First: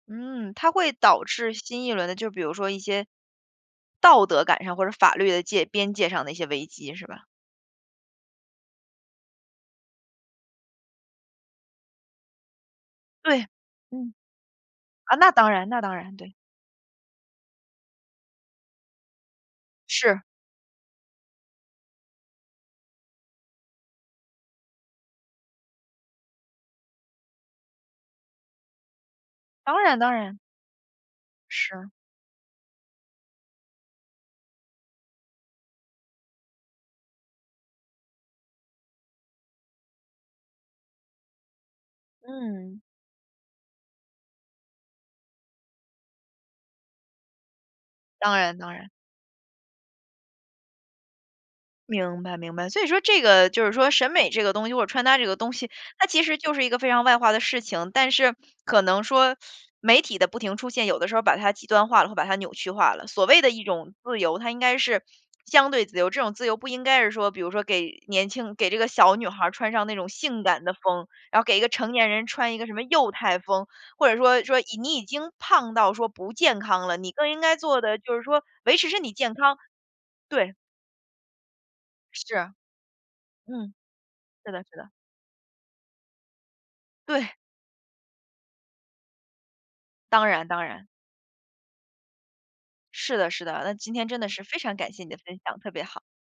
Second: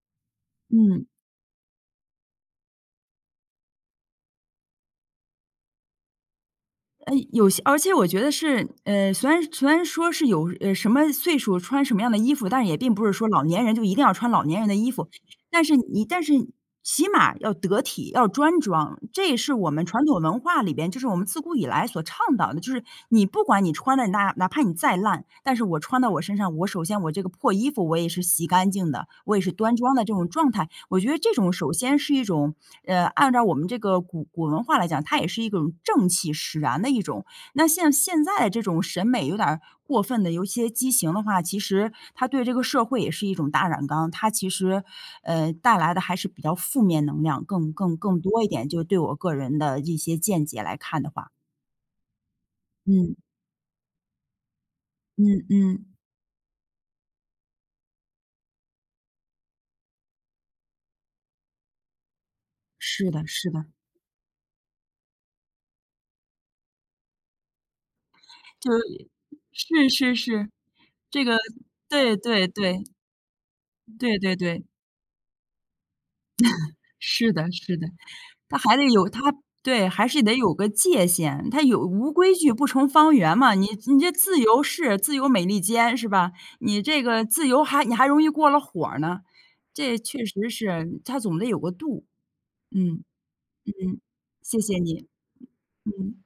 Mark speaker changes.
Speaker 1: 嗯，它会
Speaker 2: 嗯。
Speaker 1: 导致新一轮的就比如说一些，道德感上或者法律的界边界上的一些危机是
Speaker 2: 哎，
Speaker 1: 吧？
Speaker 2: 有些而且我觉得是，嗯，虽然虽然说是有，呃，什么岁数穿什么样的衣服，但也并不是说老
Speaker 1: 对，
Speaker 2: 年人就一定
Speaker 1: 嗯。
Speaker 2: 要穿老年人的衣服，
Speaker 1: 啊，那当
Speaker 2: 但
Speaker 1: 然
Speaker 2: 是
Speaker 1: 那当
Speaker 2: 你
Speaker 1: 然，
Speaker 2: 但是
Speaker 1: 对。
Speaker 2: 起码要得体，要端庄，这也是我们传统
Speaker 1: 是。
Speaker 2: 文化里边，就是我们自古以来所倡导的，就是你不管你穿得哪哪怕你再烂，但是我穿到我身上，我首先我这个破衣服我也是洗干净的，我也是端
Speaker 1: 当
Speaker 2: 庄
Speaker 1: 然
Speaker 2: 的这
Speaker 1: 当
Speaker 2: 种
Speaker 1: 然。
Speaker 2: 状态。我觉得这种首
Speaker 1: 是。
Speaker 2: 先是一种，呃，按照我们这个古古文化来讲，它也是一种正气使然的一种。那像现在这种审美有点儿过分地有一些畸形的话，其实它对这个
Speaker 1: 嗯。
Speaker 2: 社会也是一种大染缸，它其实，呃，带来的还是比较负面能量更更更
Speaker 1: 当
Speaker 2: 多一
Speaker 1: 然
Speaker 2: 点，
Speaker 1: 当
Speaker 2: 就是
Speaker 1: 然。
Speaker 2: 对我个人的一些见解来看的话。
Speaker 1: 明白明白。所以说
Speaker 2: 嗯。
Speaker 1: 这个就是说审美这个东西或者穿搭这个
Speaker 2: 嗯
Speaker 1: 东西，
Speaker 2: 嗯。
Speaker 1: 它其实就是一个非常外化的事情，但是可能说，媒体的不停出现，有的时候把它极端化了，或者把它扭曲化了，
Speaker 2: 是的
Speaker 1: 所谓
Speaker 2: 是
Speaker 1: 的一
Speaker 2: 的。
Speaker 1: 种自由，它应该是相对自由，这种自由不应该是说比如说给年轻给
Speaker 2: 就
Speaker 1: 这个小女孩穿上
Speaker 2: 是
Speaker 1: 那种
Speaker 2: 是
Speaker 1: 性
Speaker 2: 是，
Speaker 1: 感的风，
Speaker 2: 这个，
Speaker 1: 然后给一个成年
Speaker 2: 对
Speaker 1: 人
Speaker 2: 对
Speaker 1: 穿一个什
Speaker 2: 对。
Speaker 1: 么幼态风，或者
Speaker 2: 对对
Speaker 1: 说说
Speaker 2: 对。
Speaker 1: 你你已经胖到说不健 康了，你更
Speaker 2: 是
Speaker 1: 应
Speaker 2: 的
Speaker 1: 该
Speaker 2: 是
Speaker 1: 做
Speaker 2: 的，
Speaker 1: 的就是说，
Speaker 2: 那还
Speaker 1: 维
Speaker 2: 得
Speaker 1: 持身
Speaker 2: 有
Speaker 1: 体健
Speaker 2: 它
Speaker 1: 康，
Speaker 2: 对，还是得
Speaker 1: 对。
Speaker 2: 有个界限，它有“无规
Speaker 1: 是。
Speaker 2: 矩不成方圆”嘛，你
Speaker 1: 嗯，
Speaker 2: 你这自
Speaker 1: 是
Speaker 2: 由
Speaker 1: 的是的。
Speaker 2: 式自由美利坚是吧？你这个
Speaker 1: 对。
Speaker 2: 自由还你还容易过了火儿呢，这确
Speaker 1: 当然
Speaker 2: 实
Speaker 1: 当然。
Speaker 2: 是，它总得有个度，嗯，
Speaker 1: 是的是的，那今
Speaker 2: 嗯，
Speaker 1: 天真的是非
Speaker 2: 谢
Speaker 1: 常
Speaker 2: 谢
Speaker 1: 感谢
Speaker 2: 你。
Speaker 1: 你的分享，特别好。
Speaker 2: 嗯。